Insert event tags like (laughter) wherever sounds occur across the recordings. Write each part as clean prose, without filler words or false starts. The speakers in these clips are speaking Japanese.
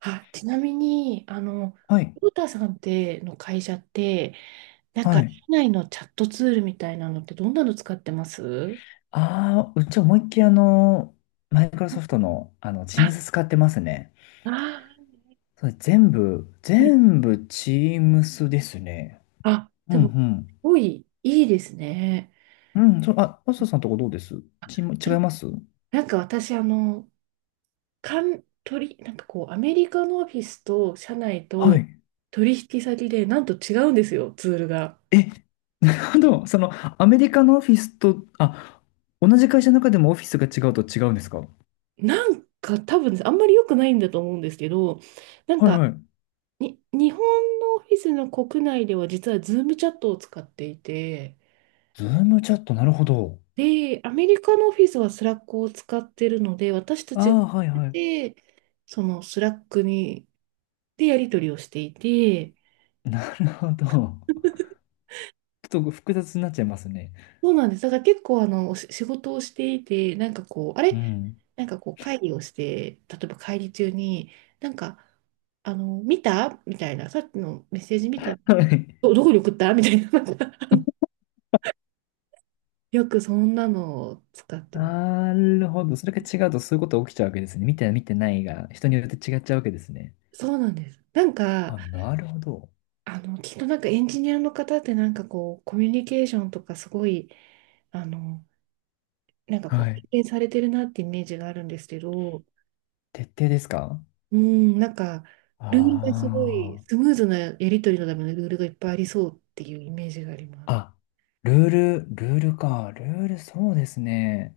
あ、ちなみに、はい、ローターさんっての会社って、は社い。内のチャットツールみたいなのってどんなの使ってます？ああ、うち思いっきりマイクロソフトの、あ、Teams 使ってますね。あそれー、はい。全部 Teams ですね。あ、うでも、すんごいいいですね。うん。うん、そう、あ、マスターさんとこどうです？チーム、な違いんます？なんか私、かん、取り、アメリカのオフィスと社内はとい。取引先で、なんと違うんですよ、ツールが。え、ただ、アメリカのオフィスと、あ、同じ会社の中でもオフィスが違うと違うんですか？は多分、あんまり良くないんだと思うんですけど、なんいか、はい。日本のオフィスの国内では実はズームチャットを使っていて、ズームチャット、なるほど。で、アメリカのオフィスはスラックを使ってるので、私たあちがあ、はいはい。で、そのスラックに、でやり取りをしていて、なるほど。ちょっと複雑になっちゃいますね。そうなんです。だから結構お仕事をしていて、あうれ、ん。会議をして、例えば会議中に、なんか、見たみたいな、さっきのメッセージ見た、はい、どこに送ったみたいな、なんかあ (laughs) よくそんなのを使ってます。なるほど。それが違うとそういうことが起きちゃうわけですね。見て見てないが、人によって違っちゃうわけですね。そうなんです。あ、なるほど。きっとなんかエンジニアの方ってなんかこう、コミュニケーションとかすごい、あの、は経い。験されてるなってイメージがあるんですけど、徹底ですか？うん、なんか、あルールがすごい、あスー。ムーズなやり取りのためのルールがいっぱいありそうっていうイメージがあります。あ、ルール、ルールか。ルール、そうですね。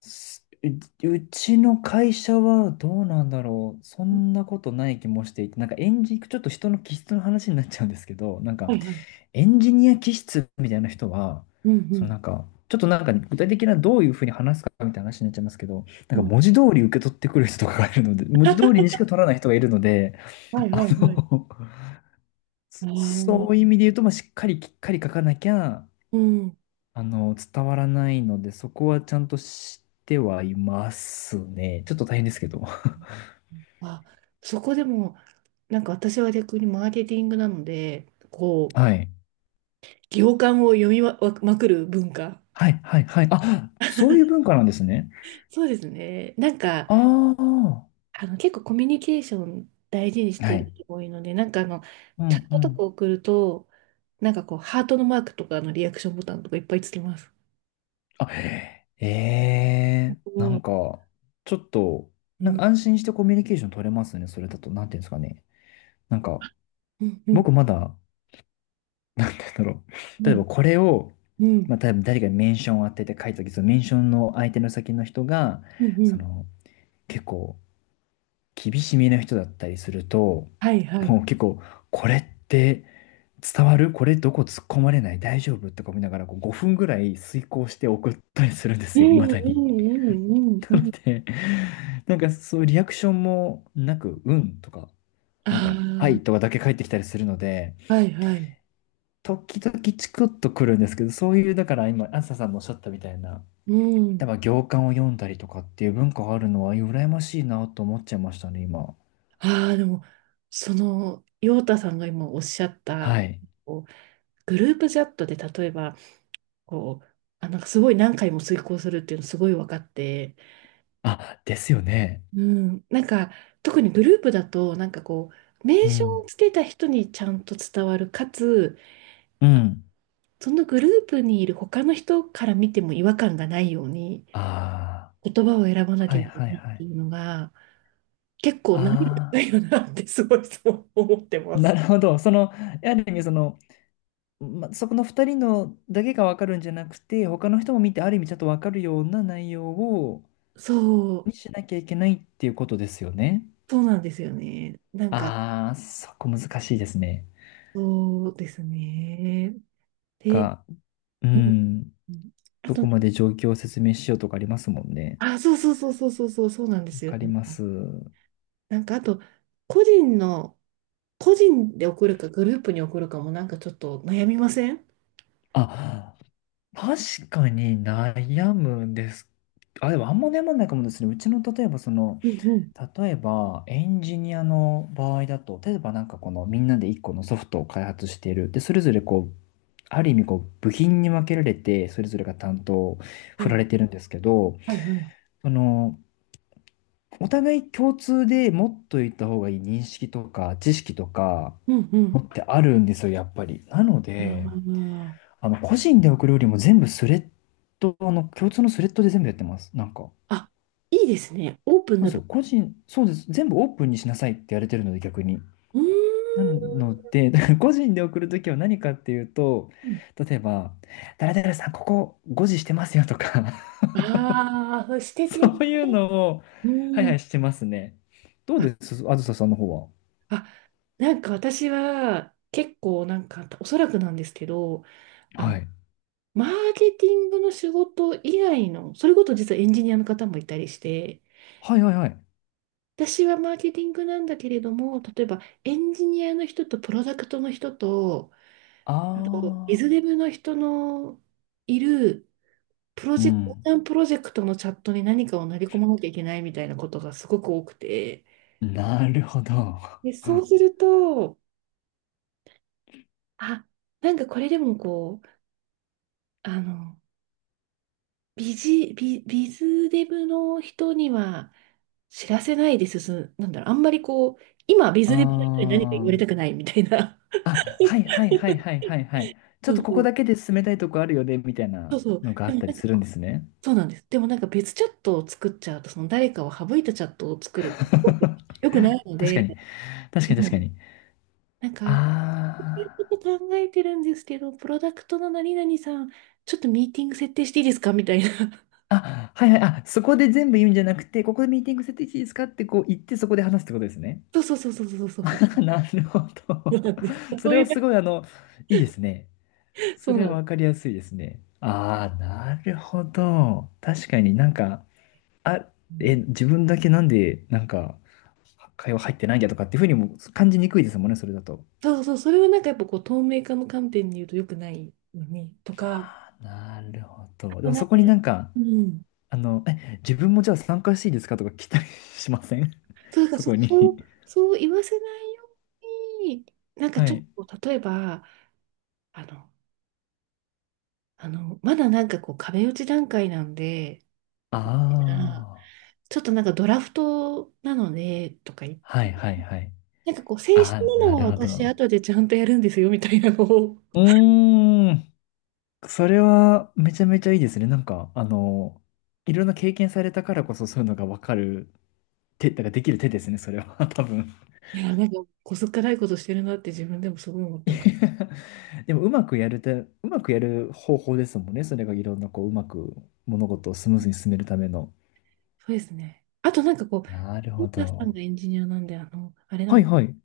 す、う、うちの会社はどうなんだろう。そんなことない気もしていて、なんか演じ、ちょっと人の気質の話になっちゃうんですけど、なんか、はいはい。エンジニア気質みたいな人は、うんそうのなんか、ちょっとなんか具体的などういうふうに話すかみたいな話になっちゃいますけど、なん。んうかん。文字通り受け取ってくる人とかがいるので、文字通りにしか取らない人がいるので、はいはいあはい。の、あそ (laughs) そういあ。う意味で言うと、まあ、しっかりきっかり書かなきゃ、うん。伝わらないので、そこはちゃんと知ってはいますね。ちょっと大変ですけど。あ、そこでも、私は逆にマーケティングなので、こう、はい。行間を読みま、まくる文化。はい、はい、はい。あ、そういう文化なんですね。そうですね。ああ。結構コミュニケーション大事にしてはいるい。人が多いので、うチャん、ッうトとかん。送ると、ハートのマークとかのリアクションボタンとかいっぱいつけます。あ、えおえなー。んか、ちょっと、うなんん、か安心してコミュニケーション取れますね、それだと。なんていうんですかね。なんか、うん、うん、僕まだ、なんて言うんだろう。(laughs) は例えい、ばこれを、うん、まあ、多分誰かにメンションを当てて書いたとき、そのメンションの相手の先の人が、うん、うそん、の、結構、厳しめな人だったりすると、はい、はもうい。結構、これって伝わる？これどこ突っ込まれない？大丈夫？とか見ながら、こう5分ぐらい遂行して送ったりするんでうすよ、未ん、だうに。ん、うん、うん、うなのん。で、なんかそういうリアクションもなく、うんとか、なんあか、はいとかだけ返ってきたりするので、あ、はい、はい。時々チクッとくるんですけど、そういう、だから今、あずささんのおっしゃったみたいな、う例えん。ば行間を読んだりとかっていう文化があるのは、羨ましいなと思っちゃいましたね、今。ああ、でも、その、陽太さんが今おっしゃっはた、い。こうグループチャットで例えば、こう、あ、なんかすごい何回も遂行するっていうのすごい分かって、あ、ですよね。うん、なんか特にグループだと、名う称ん。をつけた人にちゃんと伝わる、かつ、うん。そのグループにいる他の人から見ても違和感がないように、あ言葉を選ばあ、なはきゃいいけなはいいっはてい。いうのが、結構難易度あ高いよあ、なってすごいそう思ってまなるす。ほど。や意りま、そこの2人のだけが分かるんじゃなくて、他の人も見てある意味ちゃんと分かるような内容をそう、にしなきゃいけないっていうことですよね。そうなんですよね。ああ、そこ難しいですね。そうですね。で、が、うん、うん、あどと、こまで状況を説明しようとかありますもんね。あ、そうそうそうそうそうそうそうなんでわすよかりまね。す。なんかあと、個人の、個人で送るかグループに送るかもなんかちょっと悩みません？あ、確かに悩むんです。あ、でもあんま悩まないかもですね。うちの例えばその、うんうん。例えば、エンジニアの場合だと、例えばなんかこのみんなで一個のソフトを開発している。で、それぞれこう、ある意味こう、部品に分けられて、それぞれが担当をは振らい。れてるんですけど、はい、はい。その、お互い共通で持っといた方がいい認識とか知識とか、うんう持ん。ってあるんですよ、やっぱり。なのあで、ー。個人で送るよりも全部スレッド、あの、共通のスレッドで全部やってます。なんか。あ、いいですね。オープンそうなです部よ。個人、そうです。全部オープンにしなさいってやれてるので、逆に。な分。ので、(laughs) だから個人で送るときは何かっていうと、うーん。例えば、誰々さん、ここ5時してますよとか。 ああ、素 (laughs) 敵。そういうのを、うはいはん。い、してますね。どうあ、ですあずささんの方は？あ、私は結構おそらくなんですけど、あはい。マーケティングの仕事以外の、それこそ実はエンジニアの方もいたりして、はいはいはい。私はマーケティングなんだけれども、例えばエンジニアの人とプロダクトの人と、あとビズあデブの人のいるプロー、うジェクト、横ん。断プロジェクトのチャットに何かを投げ込まなきゃいけないみたいなことがすごく多くて、なるほど。(laughs) で、そうあすると、あ、なんかこれでもこう、あの、ビジ、ビ、ビズデブの人には、知らせないで進む、なんだろう、あんまりこう、今、ビズデブの人に何か言われー。たくないみたいな。あ、はいはいはいはいはいはい。(laughs) ちょそっとうこそこう、だけで進めたいとこあるよね、みたいそなうそう。のがあでっもたなりんかするんこでう、すね。そうなんです。でもなんか別チャットを作っちゃうと、その誰かを省いたチャットを作るってすごく良くないの (laughs) 確かで、に、確そかに確かう、に。なんあか、ちー。ょっと考えてるんですけど、プロダクトの何々さん、ちょっとミーティング設定していいですかみたいな。あ、はいはい、あ、そこで全部言うんじゃなくて、ここでミーティング設定していいですかってこう言って、そこで話すってことですね。(laughs) そうそうそうそうそうそうそう。(laughs) なるほそうど。なんです。(laughs) そそうれいはう、すごい、いいですね。そそうれなんはでわかす。りやすいですね。ああ、なるほど。確かになんか、あ、うえ、ん。自分だけなんで、なんか、会話入ってないんだとかっていうふうにも感じにくいですもんね、それだと。そう、それはなんかやっぱこう透明化の観点に言うと良くないのにとか、なるほあど。でともなんそか、こになんか、うん。え、自分もじゃあ参加していいですかとか来たりしません？ そう (laughs) だ、そこそに。う、そう言わせないように、なんかはちょっい。と、例えば、あの、あの、まだなんかこう壁打ち段階なんで、あうん、あ。ちょっとなんかドラフトなので、とか言って、はいはいはい。正式ああ、なのなはるほ私ど。後でちゃんとやるんですよ、みたいなのを、うーん。それはめちゃめちゃいいですね。なんか、いろんな経験されたからこそそういうのがわかる手、なんかできる手ですね、それは。(laughs) 多分。こすっかないことしてるなって自分でもすごい思っ (laughs) ています。やでも、うまくやるて、うまくやる方法ですもんね。それがいろんな、こう、うまく物事をスムーズに進めるための。そうですね。あとなんかこなるう、ほ森田さんど。がエンジニアなんで、あの、あれなはいの、はい。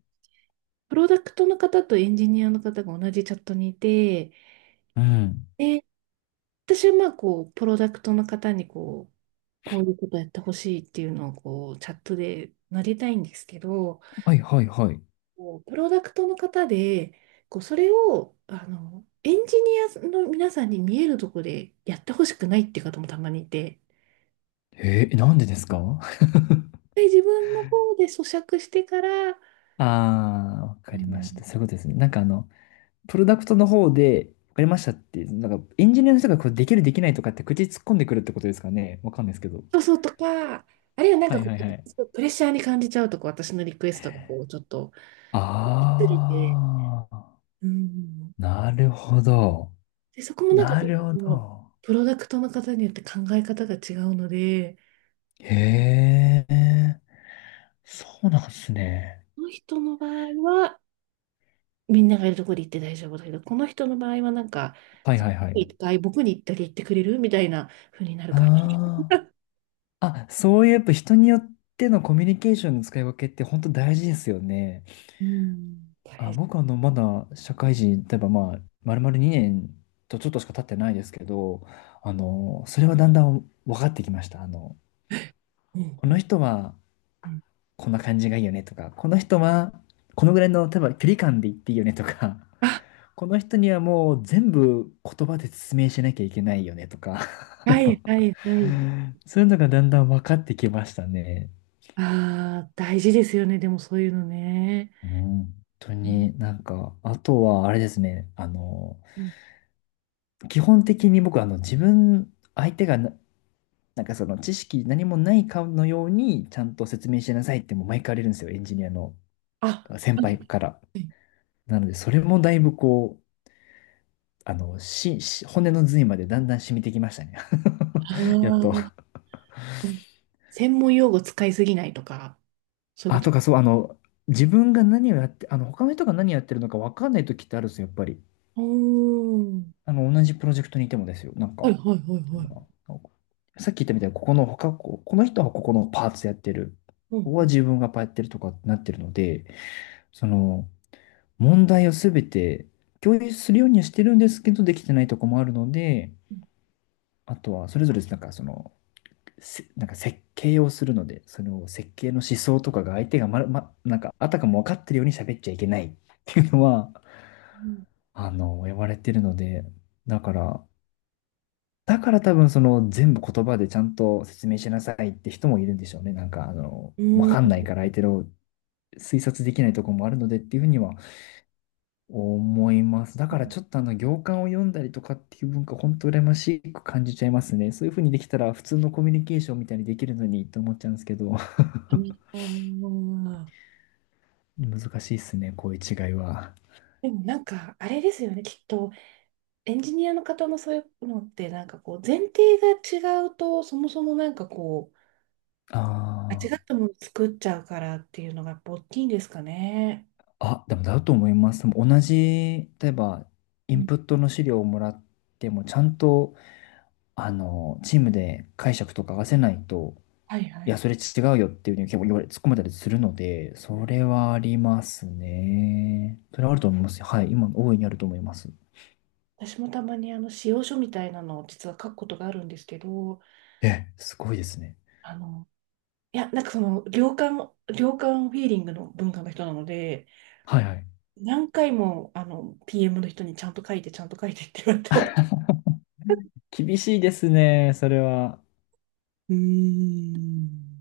プロダクトの方とエンジニアの方が同じチャットにいて、うん。で、私はまあこう、プロダクトの方にこう、こういうことやってほしいっていうのをこう、チャットで投げたいんですけど、はいはいはい。こうプロダクトの方で、こう、それを、あの、エンジニアの皆さんに見えるところでやってほしくないっていう方もたまにいて、えー、なんでですか？ (laughs) で自分の方で咀嚼してから、ああー、わうかりました。ん。そういうことですね。なんかあの、プロダクトの方で、わかりましたって、なんかエンジニアの人がこれできるできないとかって口突っ込んでくるってことですかね。わかんないですけど。そうそうとか、あるいはなんはかいこはいはい。う、プレッシャーに感じちゃうとこう、私のリクエストがこう、ちょっと、ずれて、ああ、うん、なるほど。で、そこもなんかな結るほ構、ど。プロダクトの方によって考え方が違うので、へえ、そうなんですね。この人の場合は、みんながいるところに行って大丈夫だけど、この人の場合はなんか、はいそっちはいはい。に行ったり僕に行ったり行ってくれるみたいな風になるから。ああ、あ、そういうやっぱ人によってのコミュニケーションの使い分けって本当大事ですよね。うん。大あ、変。僕あの、まだ社会人、例えばまあ、丸々2年とちょっとしか経ってないですけど、それはだんだん分かってきました。あの、うんこうのん人はうん。こんな感じがいいよねとか、この人はこのぐらいの、例えば距離感で言っていいよねとか、あ、(laughs) この人にはもう全部言葉で説明しなきゃいけないよねとか、(laughs) あはいのはいはい。そういうのがだんだん分かってきましたね。ああ、大事ですよね。でもそういうのね。うん、本当うんになんか、あとはあれですね、うん。基本的に僕、あの、自分、相手がな、なんかその知識何もないかのようにちゃんと説明しなさいってもう毎回言われるんですよ、エンジニアのあ、先輩から。なので、それもだいぶこう、あの、し、し骨の髄までだんだん染みてきましたね。あ (laughs) やっと。ー。うん。専門用語使いすぎないとか、そういうあ、ことと。かそう、自分が何をやって、あの、他の人が何やってるのか分かんない時ってあるんですよ、やっぱり。おー。あの、同じプロジェクトにいてもですよ。なんか、はまいはいはいはい。あさっき言ったみたいに、ここの他、ここの人はここのパーツやってる。うここん。は自分がパーやってるとかなってるので、その、問題をすべて共有するようにはしてるんですけど、できてないとこもあるので、あとはそれぞれなんかその、せなんか設計をするので、その設計の思想とかが相手がまる、ま、なんかあたかも分かってるように喋っちゃいけないっていうのは、うん。言われてるので、だから、だから多分その全部言葉でちゃんと説明しなさいって人もいるんでしょうね。なんかあの、う分ーかんないん。から相手の推察できないとこもあるのでっていうふうには思います。だからちょっとあの行間を読んだりとかっていう文化、本当羨ましく感じちゃいますね。そういう風にできたら普通のコミュニケーションみたいにできるのにと思っちゃうんですけど、(laughs) あー。難しいですね、こういう違いは。でもなんか、あれですよね、きっと、エンジニアの方のそういうのって、前提が違うと、そもそも、間違っあたもの作っちゃうからっていうのが、大きいんですかね。あ、あ、でもだと思います。でも同じ、例えばイうンん。プットの資料をもらっても、ちゃんとあのチームで解釈とか合わせないと、はいはいや、い。それ違うよっていうふうに結構言われ、突っ込まれたりするので、それはありますね。それはあると思いますよ。はい。今、大いにあると思います。私もたまにあの、仕様書みたいなのを実は書くことがあるんですけど、え、すごいですね。あの、いや、なんかその、良寛、良寛フィーリングの文化の人なので、はいはい。何回も、あの、PM の人にちゃんと書いて、ちゃんと書いてって言われてます。厳しいですね、それは。うーん。